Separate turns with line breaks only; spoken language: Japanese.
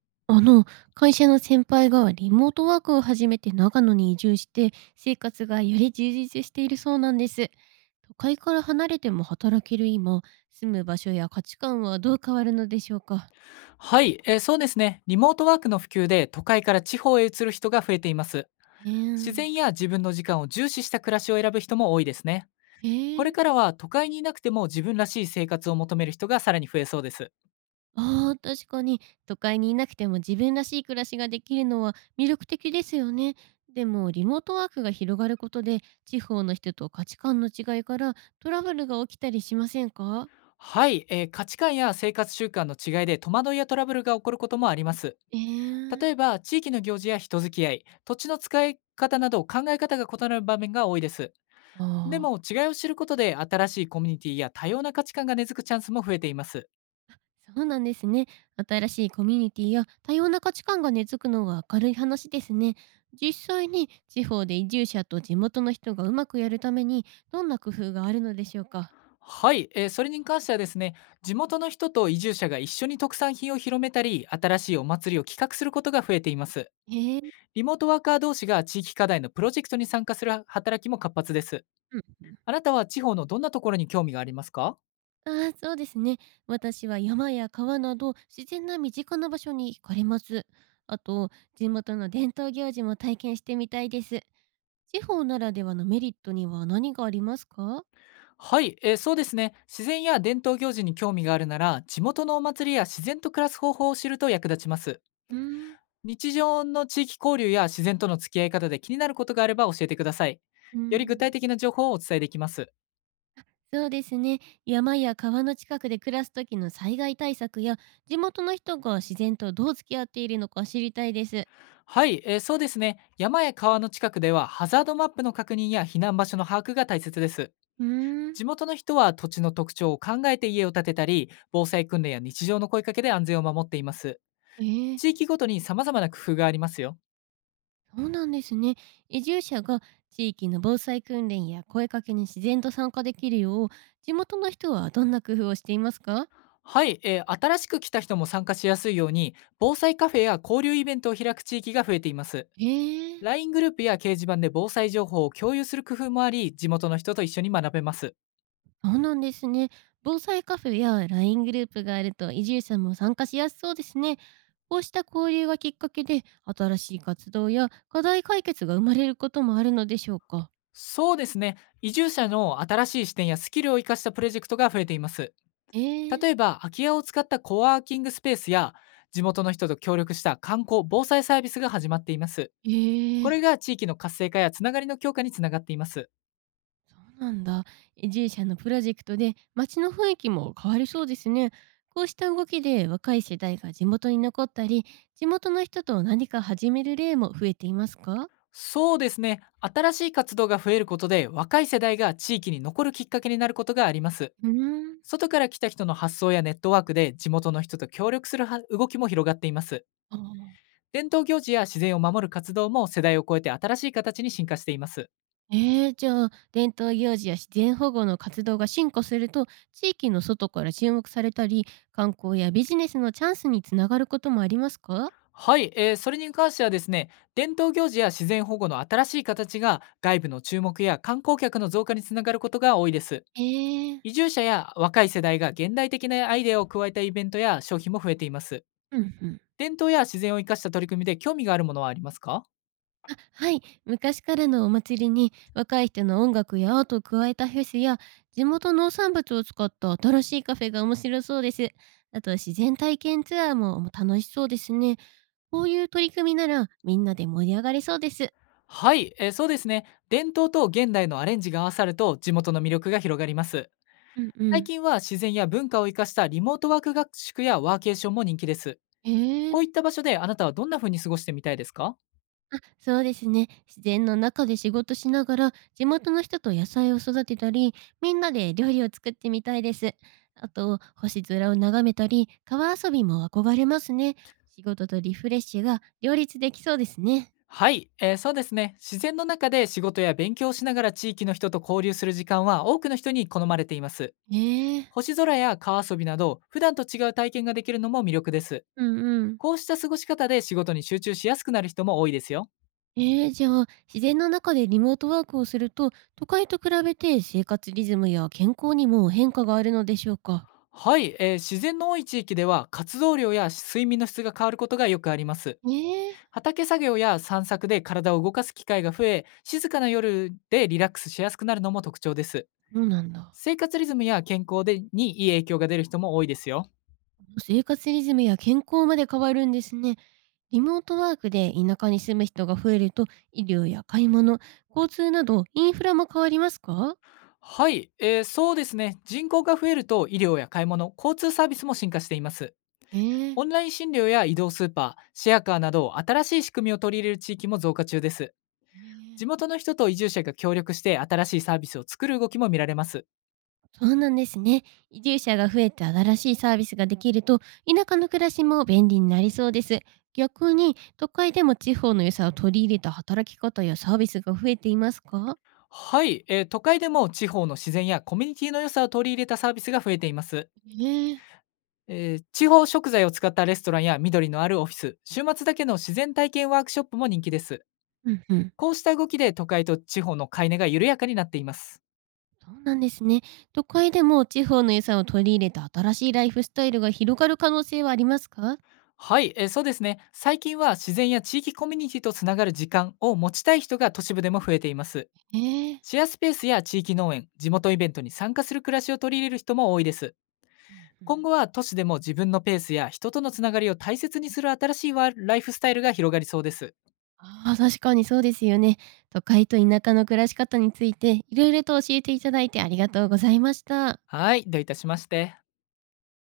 あの、会社の先輩がリモートワークを始めて長野に移住して、生活がより充実しているそうなんです。都会から離れても働ける今、住む場所や価値観はどう変わるのでしょうか。
はい、そうですね。リモートワークの普及で都会から地方へ移る人が増えています。
え
自
ー。
然や自分の時間を重視した暮らしを選ぶ人も多いですね。
へ
これ
え。
からは都会にいなくても自分らしい生活を求める人がさらに増えそうです。
ああ、確かに、都会にいなくても自分らしい暮らしができるのは魅力的ですよね。でも、リモートワークが広がることで、地方の人と価値観の違いからトラブルが起きたりしませんか？
はい、価値観や生活習慣の違いで戸惑いやトラブルが起こることもあります。
ええ。
例えば地域の行事や人付き合い、土地の使い方など考え方が異なる場面が多いです。で
ああ
も
ー。
違いを知ることで新しいコミュニティや多様な価値観が根付くチャンスも増えています。
そうなんですね。新しいコミュニティや多様な価値観が根付くのは明るい話ですね。実際に地方で移住者と地元の人がうまくやるためにどんな工夫があるのでしょうか。
はい、それに関してはですね、地元の人と移住者が一緒に特産品を広めたり新しいお祭りを企画することが増えています。
へえ。
リモートワーカー同士が地域課題のプロジェクトに参加する働きも活発です。
うん。
あなたは地方のどんなところに興味がありますか？
ああ、そうですね。私は山や川など自然な身近な場所に惹かれます。あと、地元の伝統行事も体験してみたいです。地方ならではのメリットには何がありますか？
はい、そうですね。自然や伝統行事に興味があるなら、地元のお祭りや自然と暮らす方法を知ると役立ちます。
うーん。
日常の地域交流や自然との付き合い方で気になることがあれば教えてください。
う
より具体
ん。
的な情報をお伝えできます。
そうですね。山や川の近くで暮らす時の災害対策や地元の人が自然とどう付き合っているのか知りたいです。
はい、そうですね。山や川の近くではハザードマップの確認や避難場所の把握が大切です。
うーん。
地元の人は土地の特徴を考えて家を建てたり、防災訓練や日常の声かけで安全を守っています。
えー。
地域ごとに様々な工夫がありますよ。
そうなんですね。移住者が地域の防災訓練や声かけに自然と参加できるよう地元の人はどんな工夫をしていますか？
はい、新しく来た人も参加しやすいように、防災カフェや交流イベントを開く地域が増えています。
へえ。
LINE グループや掲示板で防災情報を共有する工夫もあり、地元の人と一緒に学べます。
そうなんですね。防災カフェや LINE グループがあると移住者も参加しやすそうですね。こうした交流がきっかけで新しい活動や課題解決が生まれることもあるのでしょうか？
そうですね。移住者の新しい視点やスキルを生かしたプロジェクトが増えています。
え
例
ー。
えば、空き家を使ったコワーキングスペースや、地元の人と協力した観光・防災サービスが始まっています。
え
こ
え。
れが地域の活性化やつながりの強化につながっています。
そうなんだ。移住者のプロジェクトで街の雰囲気も変わりそうですね。こうした動きで若い世代が地元に残ったり、地元の人と何か始める例も増えていますか？
そうですね。新しい活動が増えることで、若い世代が地域に残るきっかけになることがあります。
うーん。
外から来た人の発想やネットワークで、地元の人と協力するは動きも広がっています。
あ。
伝統行事や自然を守る活動も世代を超えて新しい形に進化しています。
えー、じゃあ、伝統行事や自然保護の活動が進化すると、地域の外から注目されたり、観光やビジネスのチャンスにつながることもありますか？
はい、それに関してはですね、伝統行事や自然保護の新しい形が外部の注目や観光客の増加につながることが多いです。
えー。
移住者や若い世代が現代的なアイデアを加えたイベントや商品も増えています。
うんうん。
伝統や自然を生かした取り組みで興味があるものはありますか？
あ、はい。昔からのお祭りに、若い人の音楽やアートを加えたフェスや、地元農産物を使った新しいカフェが面白そうです。あと自然体験ツアーも、楽しそうですね。こういう取り組みなら、みんなで盛り上がれそうです。
はい、そうですね。伝統と現代のアレンジが合わさると地元の魅力が広がります。
うんう
最
ん。
近は自然や文化を生かしたリモートワーク学習やワーケーションも人気です。
え
こ
ー。
ういった場所であなたはどんな風に過ごしてみたいですか？
あ、そうですね。自然の中で仕事しながら、地元の人と野菜を育てたり、みんなで料理を作ってみたいです。あと、星空を眺めたり、川遊びも憧れますね。仕事とリフレッシュが両立できそうですね。
はい、そうですね。自然の中で仕事や勉強をしながら地域の人と交流する時間は多くの人に好まれています。
ねえ。
星空や川遊びなど普段と違う体験ができるのも魅力です。
うんうん。
こうした過ごし方で仕事に集中しやすくなる人も多いですよ。
えー、じゃあ、自然の中でリモートワークをすると、都会と比べて生活リズムや健康にも変化があるのでしょうか。
はい、自然の多い地域では活動量や睡眠の質が変わることがよくあります。
ねえ。
畑作業や散策で体を動かす機会が増え、静かな夜でリラックスしやすくなるのも特徴です。
そうなんだ。
生活リズムや健康でにいい影響が出る人も多いですよ。
生活リズムや健康まで変わるんですね。リモートワークで田舎に住む人が増えると、医療や買い物、交通などインフラも変わりますか？
はい、そうですね。人口が増えると医療や買い物、交通サービスも進化しています。
ええ。
オンライン診療や移動スーパー、シェアカーなど新しい仕組みを取り入れる地域も増加中です。
ね。
地元の人と移住者が協力して新しいサービスを作る動きも見られます。
そうなんですね。移住者が増えて新しいサービスができると、田舎の暮らしも便利になりそうです。逆に、都会でも地方の良さを取り入れた働き方やサービスが増えていますか？
はい、都会でも地方の自然やコミュニティの良さを取り入れたサービスが増えています。
え。ねえ。
地方食材を使ったレストランや緑のあるオフィス、週末だけの自然体験ワークショップも人気です。
うんうん。
こうした動きで都会と地方の買い値が緩やかになっています。
そうなんですね。都会でも地方の良さを取り入れた新しいライフスタイルが広がる可能性はありますか？
はい、そうですね。最近は自然や地域コミュニティとつながる時間を持ちたい人が都市部でも増えています。
ええ。
シェアスペースや地域農園、地元イベントに参加する暮らしを取り入れる人も多いです。
うんう
今
ん。
後は都市でも自分のペースや人とのつながりを大切にする新しいワーライフスタイルが広がりそうです。
ああ、確かにそうですよね。都会と田舎の暮らし方について、いろいろと教えていただいてありがとうございました。
はい、どういたしまして。